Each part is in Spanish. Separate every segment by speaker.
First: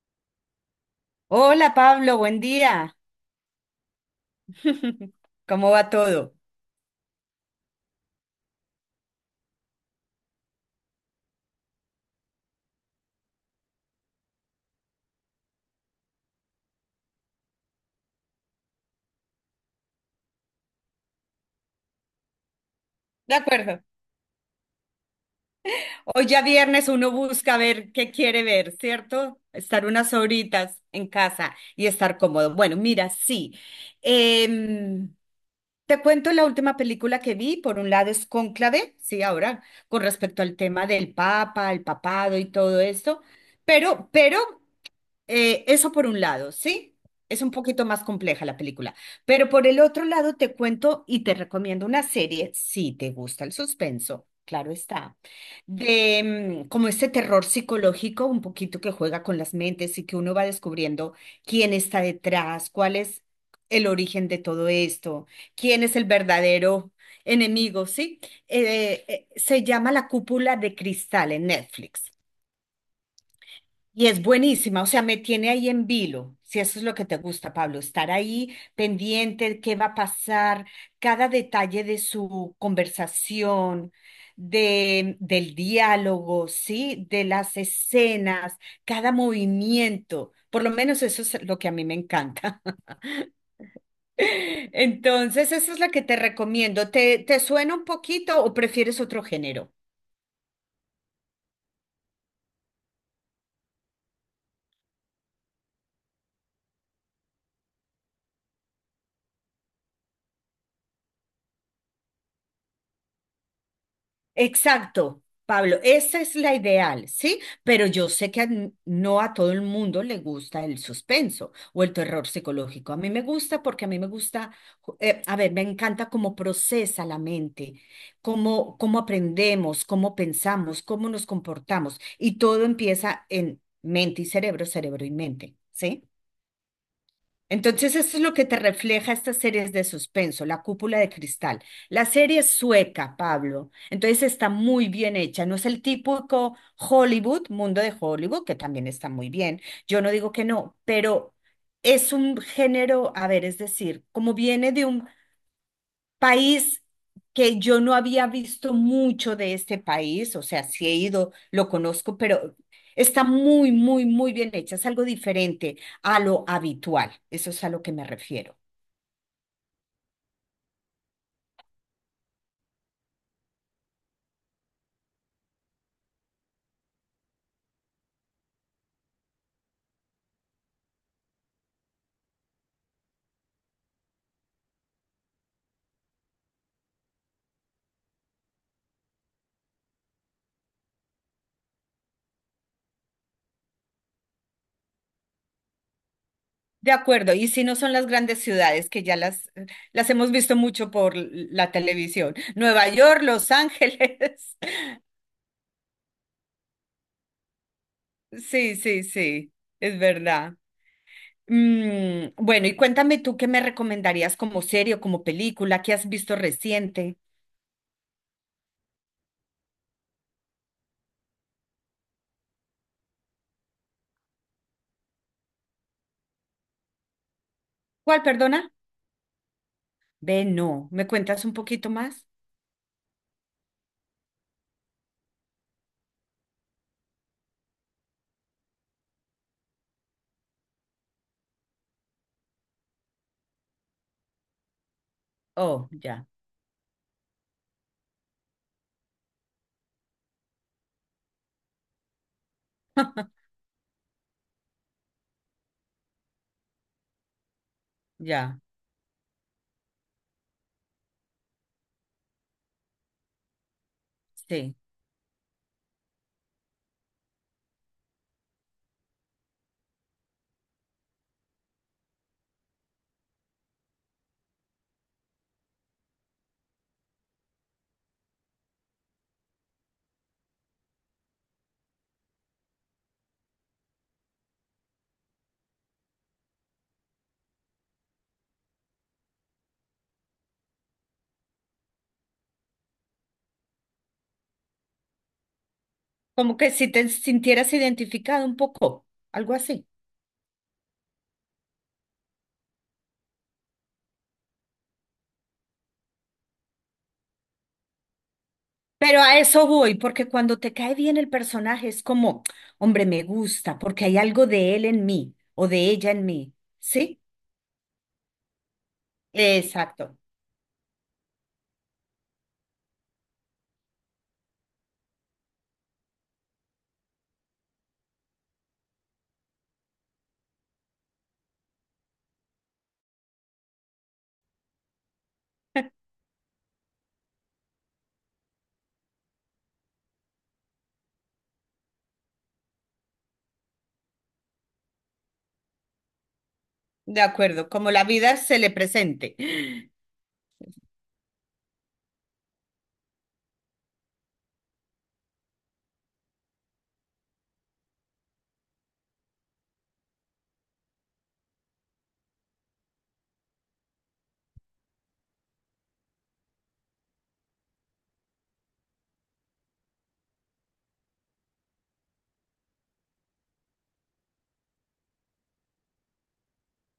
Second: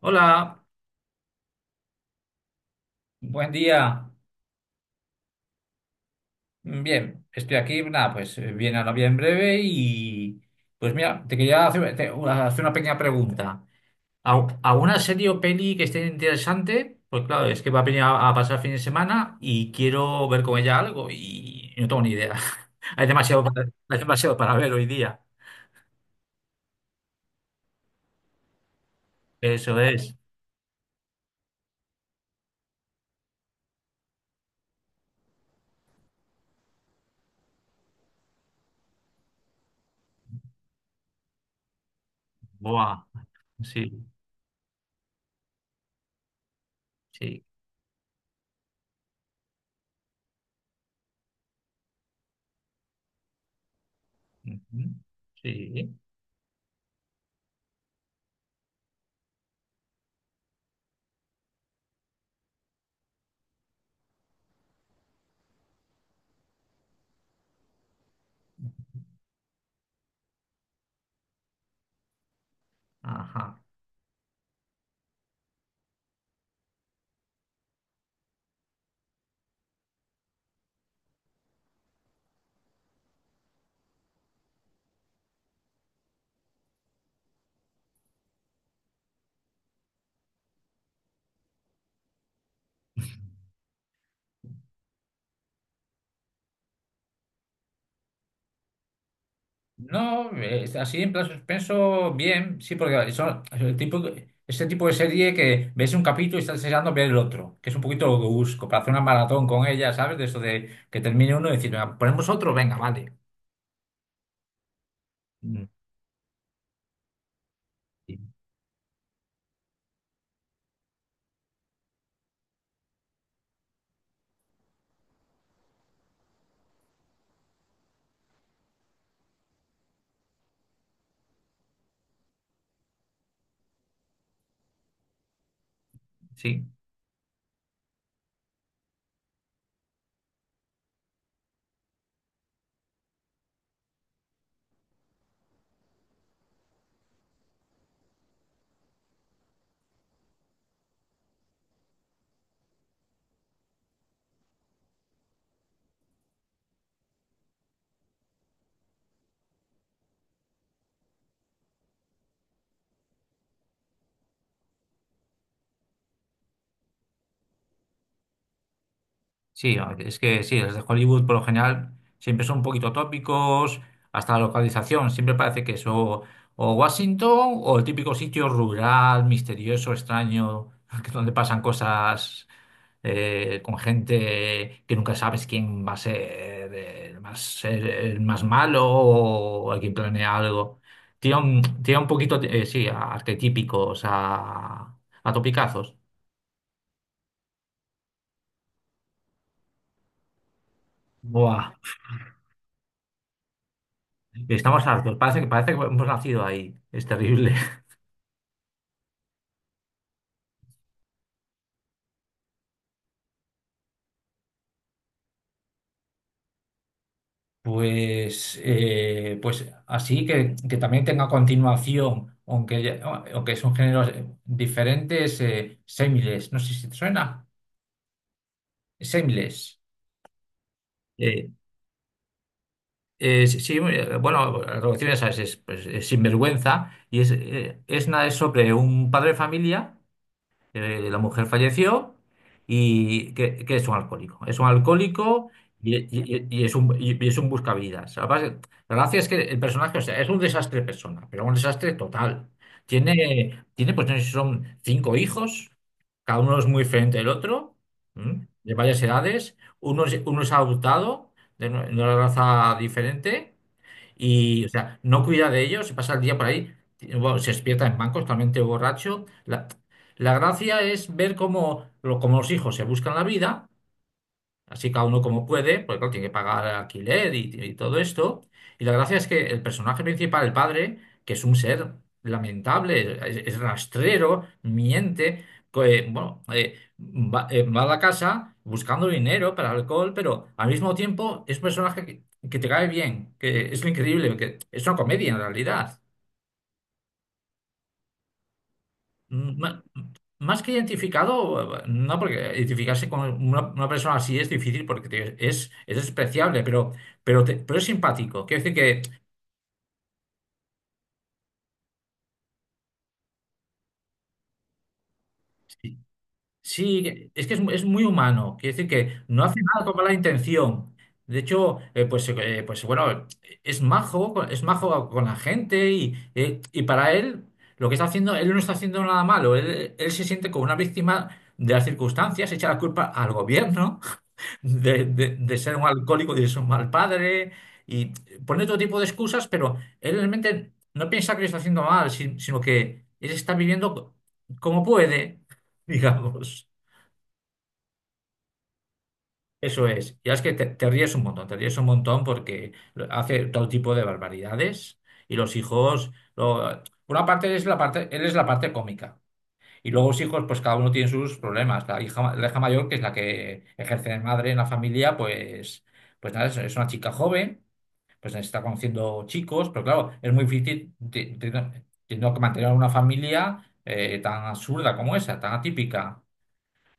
Speaker 1: Hola,
Speaker 2: Hola Pablo, buen día.
Speaker 1: buen día.
Speaker 2: ¿Cómo va todo?
Speaker 1: Bien, estoy aquí, nada, pues viene a la en breve y pues mira, te quería hacer, una hacer una pequeña pregunta. ¿Alguna serie o peli que esté interesante? Pues claro, es que va a venir a pasar fin de semana y quiero ver con ella algo y no tengo ni idea. Hay
Speaker 2: De
Speaker 1: demasiado
Speaker 2: acuerdo.
Speaker 1: hay demasiado para ver hoy día.
Speaker 2: Hoy ya viernes uno busca ver qué quiere ver, ¿cierto?
Speaker 1: Eso
Speaker 2: Estar unas
Speaker 1: es.
Speaker 2: horitas en casa y estar cómodo. Bueno, mira, sí. Em, Te cuento la última película que vi. Por un lado es Cónclave, sí, ahora, con respecto al tema del Papa, el papado y todo
Speaker 1: Buah,
Speaker 2: esto.
Speaker 1: sí,
Speaker 2: Pero, eso por un lado, ¿sí? Es
Speaker 1: sí.
Speaker 2: un poquito más compleja la película, pero por el otro lado te cuento y te recomiendo una serie, si te gusta el suspenso, claro
Speaker 1: Ujú,
Speaker 2: está,
Speaker 1: sí,
Speaker 2: de como este terror psicológico, un poquito que juega con las mentes y que uno va descubriendo quién está detrás, cuál es el origen de todo esto, quién es el verdadero enemigo, ¿sí? Se llama La Cúpula de Cristal en Netflix.
Speaker 1: ajá.
Speaker 2: Y es buenísima, o sea, me tiene ahí en vilo, si eso es lo que te gusta, Pablo, estar ahí pendiente, qué va a pasar, cada detalle de su conversación, de, del diálogo, ¿sí? De las escenas, cada movimiento, por lo menos eso es lo que a mí me encanta. Entonces, eso es lo que te recomiendo. ¿Te suena un poquito o prefieres otro género?
Speaker 1: No, así en plan suspenso, bien, sí, porque son es ese tipo de serie que ves un capítulo y estás deseando ver el otro, que es un poquito lo que busco, para hacer una maratón con ella, ¿sabes? De eso de que termine uno y decir: "Venga, ponemos otro, venga, vale."
Speaker 2: Exacto,
Speaker 1: Mm,
Speaker 2: Pablo, esa es la ideal, ¿sí? Pero yo
Speaker 1: sí,
Speaker 2: sé que no a todo el mundo le gusta el suspenso o el terror psicológico. A mí me gusta porque a mí me gusta, a ver, me encanta cómo procesa la mente, cómo, cómo aprendemos, cómo pensamos, cómo nos comportamos. Y todo empieza en mente y cerebro, cerebro y mente, ¿sí?
Speaker 1: sí.
Speaker 2: Entonces, esto es lo que te refleja estas series de suspenso, La Cúpula de Cristal. La serie es sueca, Pablo. Entonces, está muy bien hecha. No es el típico Hollywood, mundo de Hollywood, que también está muy bien. Yo no digo que no, pero es un género, a ver, es decir, como viene de un País que yo no había visto mucho de este país, o sea, sí he ido, lo conozco, pero está muy, muy, muy bien hecha, es algo diferente a lo habitual, eso es a lo que me refiero.
Speaker 1: Sí, ver, es que sí, las de Hollywood por lo general siempre son un poquito tópicos, hasta la localización, siempre parece que es o Washington o el típico sitio rural, misterioso, extraño, que donde pasan cosas con gente que nunca sabes quién va a ser el más malo o el que planea algo. Tiene un poquito, sí, a arquetípicos, a topicazos.
Speaker 2: De acuerdo, y si no son las grandes ciudades que ya las hemos visto mucho por
Speaker 1: Buah.
Speaker 2: la televisión, Nueva York, Los Ángeles.
Speaker 1: Estamos hartos, parece que hemos nacido ahí. Es terrible.
Speaker 2: Sí, sí, sí, es verdad. Bueno, y cuéntame tú qué me recomendarías como serie o como película que has visto reciente.
Speaker 1: Pues, pues así que también tenga continuación, aunque son géneros diferentes, Semiles, no sé si te suena,
Speaker 2: ¿Cuál, perdona?
Speaker 1: Semiles.
Speaker 2: Ve, no. ¿Me cuentas
Speaker 1: Eh,
Speaker 2: un poquito más?
Speaker 1: sí, bueno, la traducción ya sabes, es, pues, es sinvergüenza y es nada, es sobre un padre de familia. La mujer falleció que es un alcohólico. Es un alcohólico
Speaker 2: Oh, ya,
Speaker 1: y, es un buscavidas. Además, la gracia es que el personaje, o sea, es un desastre persona, pero un desastre total. Tiene pues no sé si son cinco hijos, cada uno es muy diferente del otro, ¿m?
Speaker 2: ya,
Speaker 1: De varias edades. Uno es adoptado de una raza diferente. Y, o
Speaker 2: sí.
Speaker 1: sea, no cuida de ellos, se pasa el día por ahí, y, bueno, se despierta en bancos, totalmente borracho. La gracia es ver cómo, cómo los hijos se buscan la vida, así cada uno como puede, porque claro, tiene que pagar alquiler y todo esto. Y la gracia es que el personaje principal, el padre, que es un ser lamentable, es rastrero, miente, bueno, va a la casa buscando dinero para alcohol, pero al mismo tiempo es un personaje que te cae bien, que es lo increíble, que es una comedia en realidad.
Speaker 2: Como que si te sintieras identificado un poco, algo
Speaker 1: Mm,
Speaker 2: así.
Speaker 1: más que identificado, no, porque identificarse con una persona así es difícil porque es despreciable, pero, pero es simpático. Quiero decir que
Speaker 2: Pero a eso voy, porque cuando te cae bien el personaje es como, hombre, me gusta, porque hay algo de él en mí o de
Speaker 1: sí,
Speaker 2: ella en mí.
Speaker 1: sí,
Speaker 2: ¿Sí?
Speaker 1: es que es, es muy humano. Quiero decir que no hace nada con mala
Speaker 2: Exacto.
Speaker 1: intención. De hecho, pues, pues bueno, es majo, es majo con la gente y para él lo que está haciendo, él no está haciendo nada malo. Él se siente como una víctima de las circunstancias, echa la culpa al gobierno de ser un alcohólico, de ser un mal padre, y pone todo tipo de excusas, pero él realmente no piensa que lo está haciendo mal, sino que él está viviendo como puede, digamos.
Speaker 2: De acuerdo, como la vida se le presente.
Speaker 1: Eso es. Y es que te ríes un montón, te ríes un montón porque hace todo tipo de barbaridades y los hijos... por una parte es la parte, él es la parte cómica. Y luego los hijos, pues cada uno tiene sus problemas. La hija mayor, que es la que ejerce de madre en la familia, pues, pues nada, es una chica joven, pues está conociendo chicos, pero claro, es muy difícil teniendo que mantener una familia tan absurda como esa, tan atípica.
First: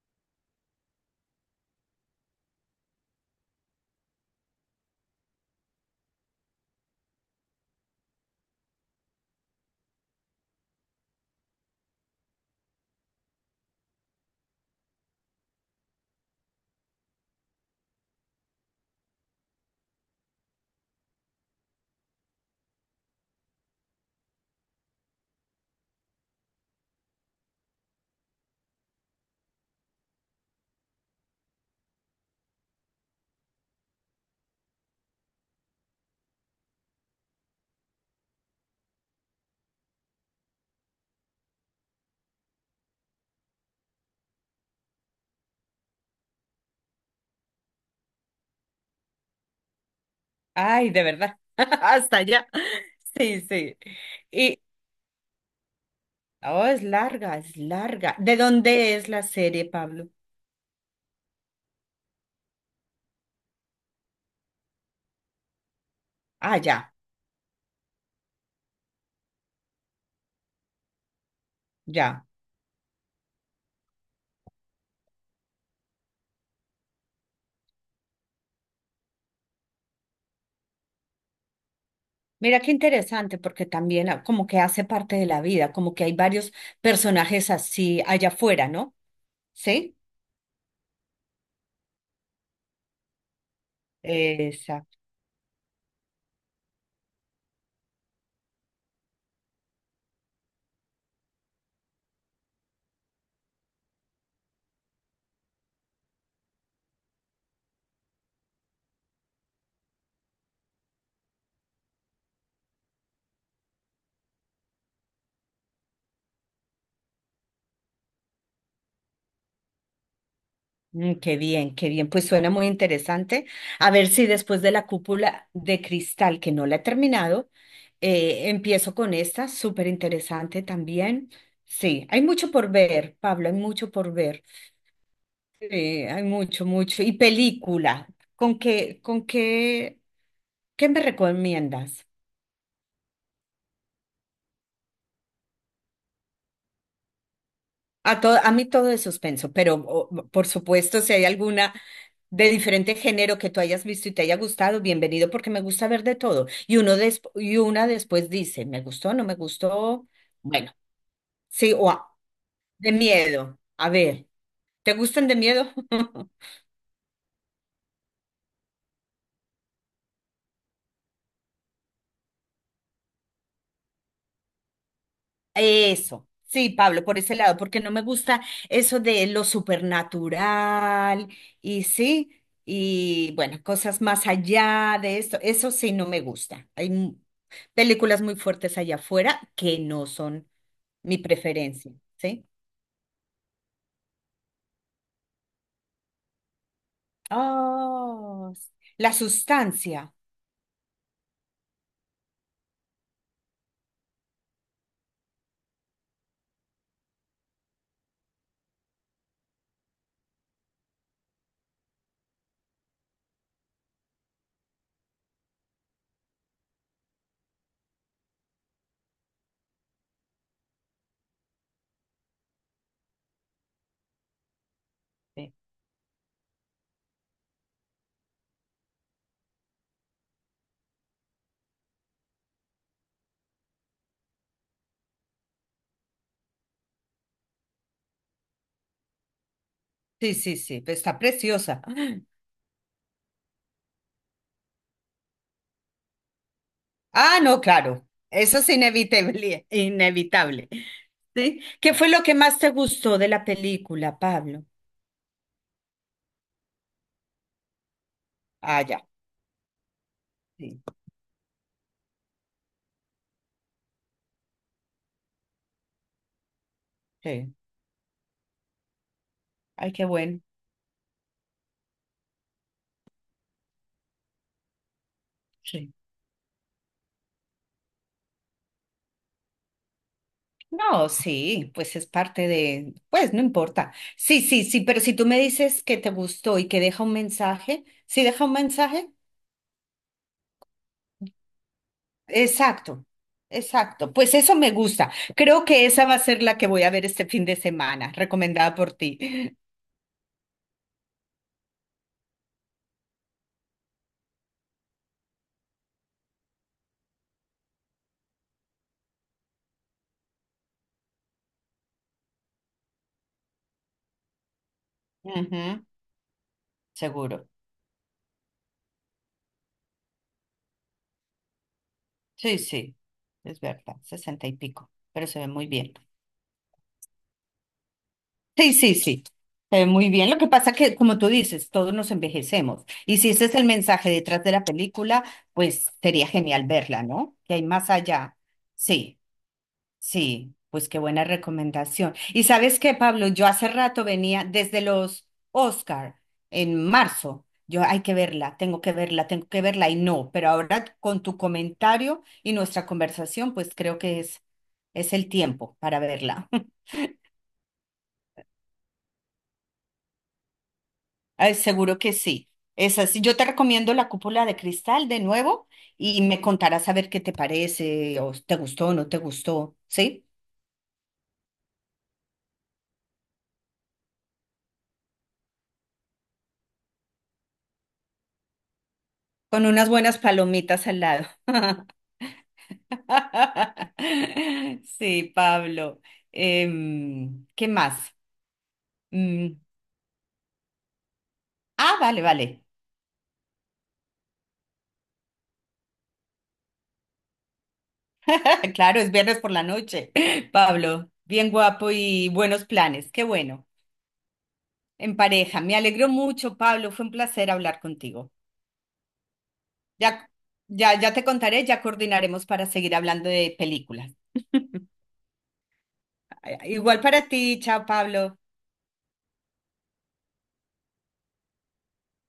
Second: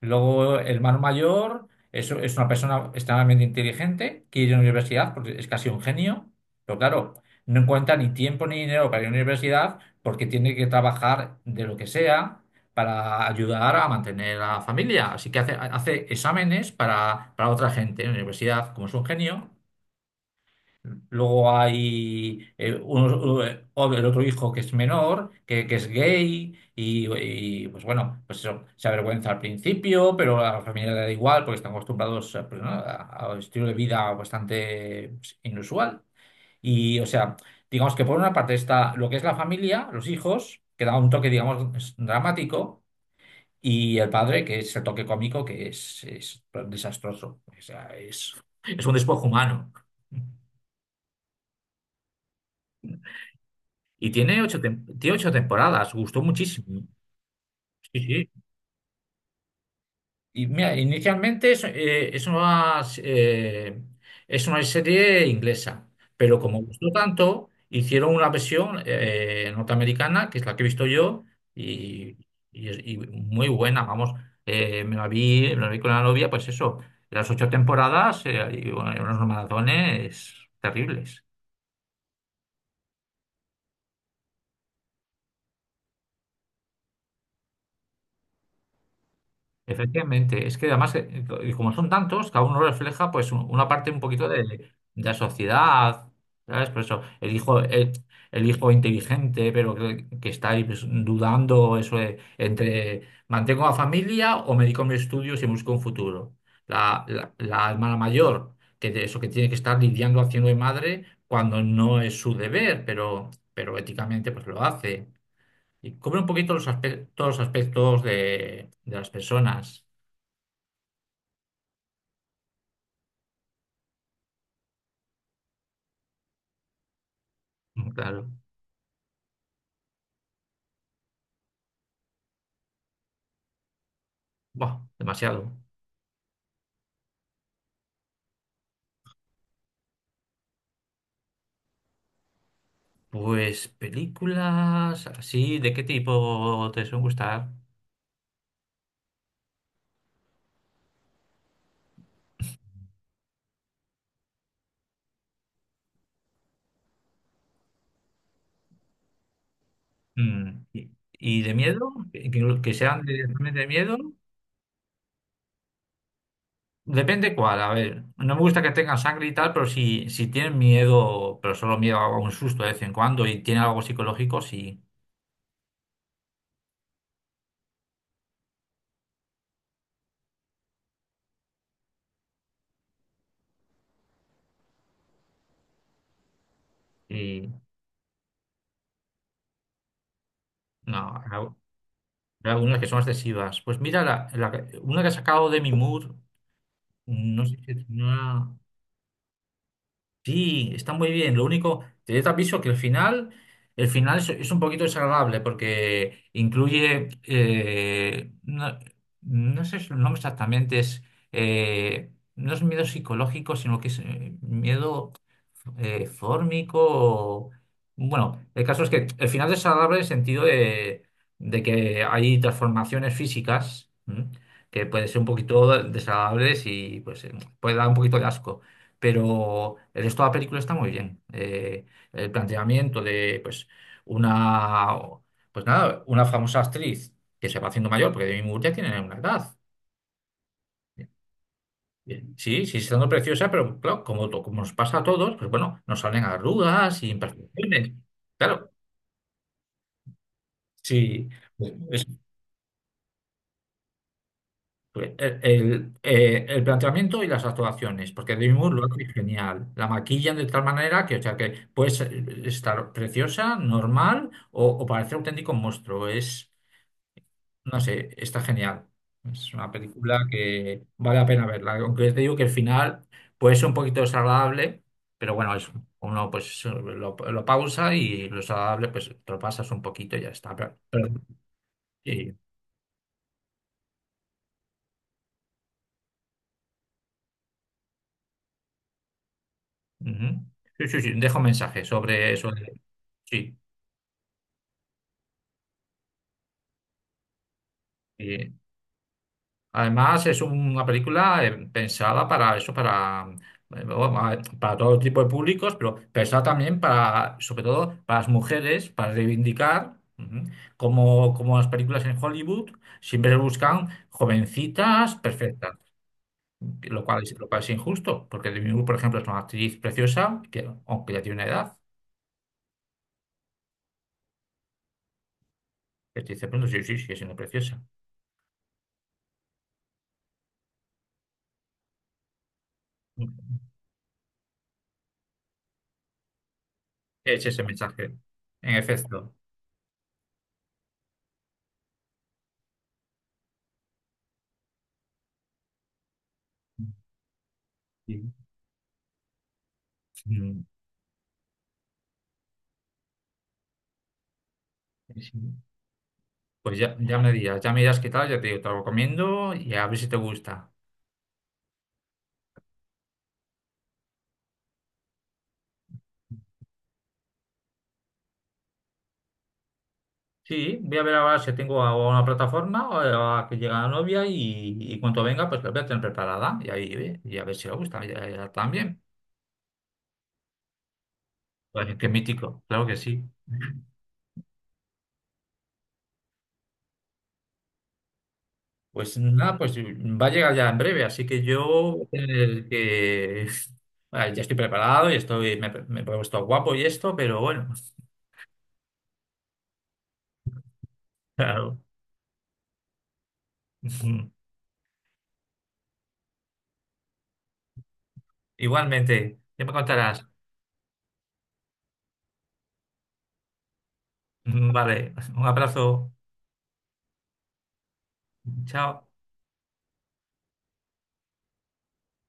Speaker 1: Luego, el hermano mayor es una persona extremadamente inteligente, quiere ir a la universidad porque es casi un genio, pero claro, no encuentra ni tiempo ni dinero para ir a la universidad porque tiene que trabajar de lo que sea para ayudar a mantener a la familia. Así que hace, hace exámenes para otra gente en la universidad, como es un genio. Luego hay el otro hijo que es menor, que es gay, pues bueno, pues eso, se avergüenza al principio, pero a la familia le da igual porque están acostumbrados a, pues, ¿no? A un estilo de vida bastante pues, inusual. Y o sea, digamos que por una parte está lo que es la familia, los hijos, que da un toque, digamos, dramático, y el padre, que es el toque cómico, es desastroso. O sea, es un despojo humano.
Speaker 2: Ay, de verdad. Hasta allá. Sí, sí.
Speaker 1: Y tiene ocho,
Speaker 2: Y,
Speaker 1: tiene ocho temporadas, gustó
Speaker 2: oh, es
Speaker 1: muchísimo.
Speaker 2: larga, es
Speaker 1: Sí,
Speaker 2: larga.
Speaker 1: sí.
Speaker 2: ¿De dónde es la serie, Pablo?
Speaker 1: Y mira, inicialmente es, es una serie inglesa, pero
Speaker 2: Ah,
Speaker 1: como gustó
Speaker 2: ya.
Speaker 1: tanto, hicieron una versión norteamericana, que es la que he visto yo, y,
Speaker 2: Ya.
Speaker 1: y muy buena, vamos. Me la vi con la novia, pues eso, las ocho temporadas y bueno, y unos maratones terribles.
Speaker 2: Mira qué interesante, porque también ah, como que hace parte de la vida, como que hay varios personajes así allá afuera, ¿no? ¿Sí?
Speaker 1: Efectivamente, es que además, y como son tantos, cada uno refleja pues una parte un poquito de
Speaker 2: Exacto.
Speaker 1: la sociedad, ¿sabes? Por eso, el hijo inteligente, pero que está ahí pues, dudando eso de, entre mantengo la familia o me dedico a mis estudios y busco un futuro. La hermana mayor, que de eso que tiene que estar lidiando haciendo de madre cuando no es su deber, pero éticamente pues lo hace. Y cubre un poquito los aspectos, todos los aspectos de las personas.
Speaker 2: Qué bien, qué bien. Pues suena muy interesante. A ver si después de la cúpula de cristal, que no la he terminado,
Speaker 1: Mm, claro.
Speaker 2: empiezo con esta, súper interesante también. Sí, hay mucho por ver, Pablo, hay mucho por ver.
Speaker 1: Buah, demasiado.
Speaker 2: Sí, hay mucho, mucho. Y película, ¿con qué, con qué, qué me recomiendas?
Speaker 1: Pues películas así, ¿de qué tipo te suelen gustar?
Speaker 2: A, a mí todo es suspenso, pero por supuesto, si hay alguna de diferente género que tú hayas visto y te haya gustado, bienvenido, porque me gusta ver de todo. Y y una después dice, ¿me gustó? ¿No me gustó?
Speaker 1: Mm,
Speaker 2: Bueno,
Speaker 1: y de
Speaker 2: sí, o
Speaker 1: miedo? ¿Que, que
Speaker 2: de
Speaker 1: sean
Speaker 2: miedo.
Speaker 1: realmente de
Speaker 2: A
Speaker 1: miedo?
Speaker 2: ver, ¿te gustan de miedo?
Speaker 1: Depende cuál, a ver. No me gusta que tengan sangre y tal, pero si tienen miedo, pero solo miedo a un susto de vez en cuando y tiene algo psicológico, sí.
Speaker 2: Eso, sí, Pablo, por ese lado, porque no me gusta eso de lo supernatural y sí, y bueno, cosas más allá de esto, eso sí no me gusta.
Speaker 1: Y
Speaker 2: Películas muy fuertes allá afuera que no son
Speaker 1: no,
Speaker 2: mi preferencia, ¿sí?
Speaker 1: hay algunas que son excesivas. Pues mira, una que ha sacado Demi Moore, no sé si es
Speaker 2: Oh,
Speaker 1: una.
Speaker 2: la sustancia.
Speaker 1: Sí, está muy bien. Lo único, te te aviso que el final es un poquito desagradable porque incluye, no, no sé su nombre exactamente, es, no es miedo psicológico, sino que es miedo fórmico. Bueno, el caso es que el final es desagradable en el sentido de que hay transformaciones físicas, ¿m? Que pueden ser un
Speaker 2: Sí.
Speaker 1: poquito desagradables y pues puede dar un poquito de asco, pero el resto de la película está muy bien. El planteamiento de, pues, una, pues nada, una famosa actriz que se va haciendo mayor, porque Demi Moore ya tiene una edad.
Speaker 2: Sí, sí, sí, pero está preciosa.
Speaker 1: Bien, sí, sí, siendo preciosa, pero claro, como, como nos pasa a todos, pues bueno, nos salen arrugas y
Speaker 2: Ah, no,
Speaker 1: imperfecciones.
Speaker 2: claro, eso es
Speaker 1: Claro,
Speaker 2: inevitable, inevitable.
Speaker 1: sí.
Speaker 2: ¿Sí? ¿Qué fue lo que más te gustó de la película, Pablo?
Speaker 1: El, el planteamiento y las actuaciones, porque Demi Moore
Speaker 2: Ah,
Speaker 1: lo
Speaker 2: ya.
Speaker 1: hace genial. La maquillan de tal
Speaker 2: Sí,
Speaker 1: manera que, o sea, que puedes estar preciosa, normal o parecer auténtico monstruo. Es,
Speaker 2: sí.
Speaker 1: no sé, está genial. Es una
Speaker 2: Ay, qué
Speaker 1: película
Speaker 2: bueno.
Speaker 1: que vale la pena verla. Aunque te digo que el final puede ser un poquito desagradable, pero bueno, es,
Speaker 2: Sí.
Speaker 1: uno pues lo pausa y lo desagradable pues te lo pasas un poquito y ya está. Pero-
Speaker 2: No, sí, pues es
Speaker 1: sí,
Speaker 2: parte de, pues no importa. Sí, sí, sí, pero si tú me dices que te gustó y que deja un mensaje, ¿sí deja un mensaje?
Speaker 1: ujú. Sí, sí, sí, dejo mensaje sobre eso.
Speaker 2: Exacto,
Speaker 1: Sí.
Speaker 2: exacto. Pues eso me gusta. Creo que esa va a ser la que voy a ver este fin de semana,
Speaker 1: Sí.
Speaker 2: recomendada por ti.
Speaker 1: Además, es una película pensada para eso, bueno, a para todo tipo de públicos, pero pensada también para, sobre todo, para las mujeres, para reivindicar, ujú, como las películas en Hollywood siempre buscan jovencitas perfectas,
Speaker 2: Ujú,
Speaker 1: lo
Speaker 2: seguro.
Speaker 1: cual es injusto, porque Demi Moore, por ejemplo, es una actriz preciosa, que, aunque ya tiene una edad,
Speaker 2: Sí, sí, es verdad, sesenta y pico, pero se ve muy bien.
Speaker 1: que te dice, bueno, sí, sí, sigue siendo preciosa.
Speaker 2: Sí, sí, sí, se ve muy bien. Lo que pasa que, como tú dices, todos nos envejecemos. Y si
Speaker 1: Ujú.
Speaker 2: ese es el mensaje detrás de la película, pues sería genial verla, ¿no?
Speaker 1: Es
Speaker 2: Que
Speaker 1: ese
Speaker 2: hay más
Speaker 1: mensaje,
Speaker 2: allá.
Speaker 1: en
Speaker 2: Sí.
Speaker 1: efecto.
Speaker 2: Sí, pues qué buena recomendación. Y sabes qué, Pablo, yo hace rato venía desde los Oscar en marzo. Yo hay que
Speaker 1: Sí.
Speaker 2: verla, tengo que verla, tengo que verla y no, pero
Speaker 1: Mm,
Speaker 2: ahora con tu comentario y nuestra conversación, pues creo que es el
Speaker 1: sí.
Speaker 2: tiempo para verla.
Speaker 1: Pues ya, ya me dirás qué tal, ya te digo, te lo recomiendo y a ver si te gusta.
Speaker 2: Ay, seguro que sí. Es así. Yo te recomiendo La Cúpula de Cristal de nuevo y me contarás a ver qué te parece, o te gustó o no te gustó, ¿sí?
Speaker 1: Sí, voy a ver ahora si tengo a una plataforma o a que llega la novia y cuando venga, pues la voy a tener preparada y ahí ve, y a ver si le gusta ya también.
Speaker 2: Con unas buenas palomitas al lado.
Speaker 1: Pues, qué mítico, claro que sí.
Speaker 2: Sí, Pablo. ¿Qué más?
Speaker 1: Pues
Speaker 2: Mm,
Speaker 1: nada, pues va a llegar ya en breve, así que yo
Speaker 2: ah,
Speaker 1: voy
Speaker 2: vale,
Speaker 1: a
Speaker 2: vale.
Speaker 1: tener que... Bueno, ya estoy preparado y estoy, me he puesto guapo y esto, pero bueno,
Speaker 2: Claro, es viernes por la noche. Pablo, bien
Speaker 1: claro.
Speaker 2: guapo y buenos planes. Qué bueno. En pareja. Me alegro mucho, Pablo. Fue un placer hablar contigo.
Speaker 1: Igualmente, ya me contarás.
Speaker 2: Ya, ya, ya te contaré, ya coordinaremos para seguir hablando de películas.
Speaker 1: Vale, un abrazo,
Speaker 2: Igual para ti. Chao, Pablo.
Speaker 1: chao.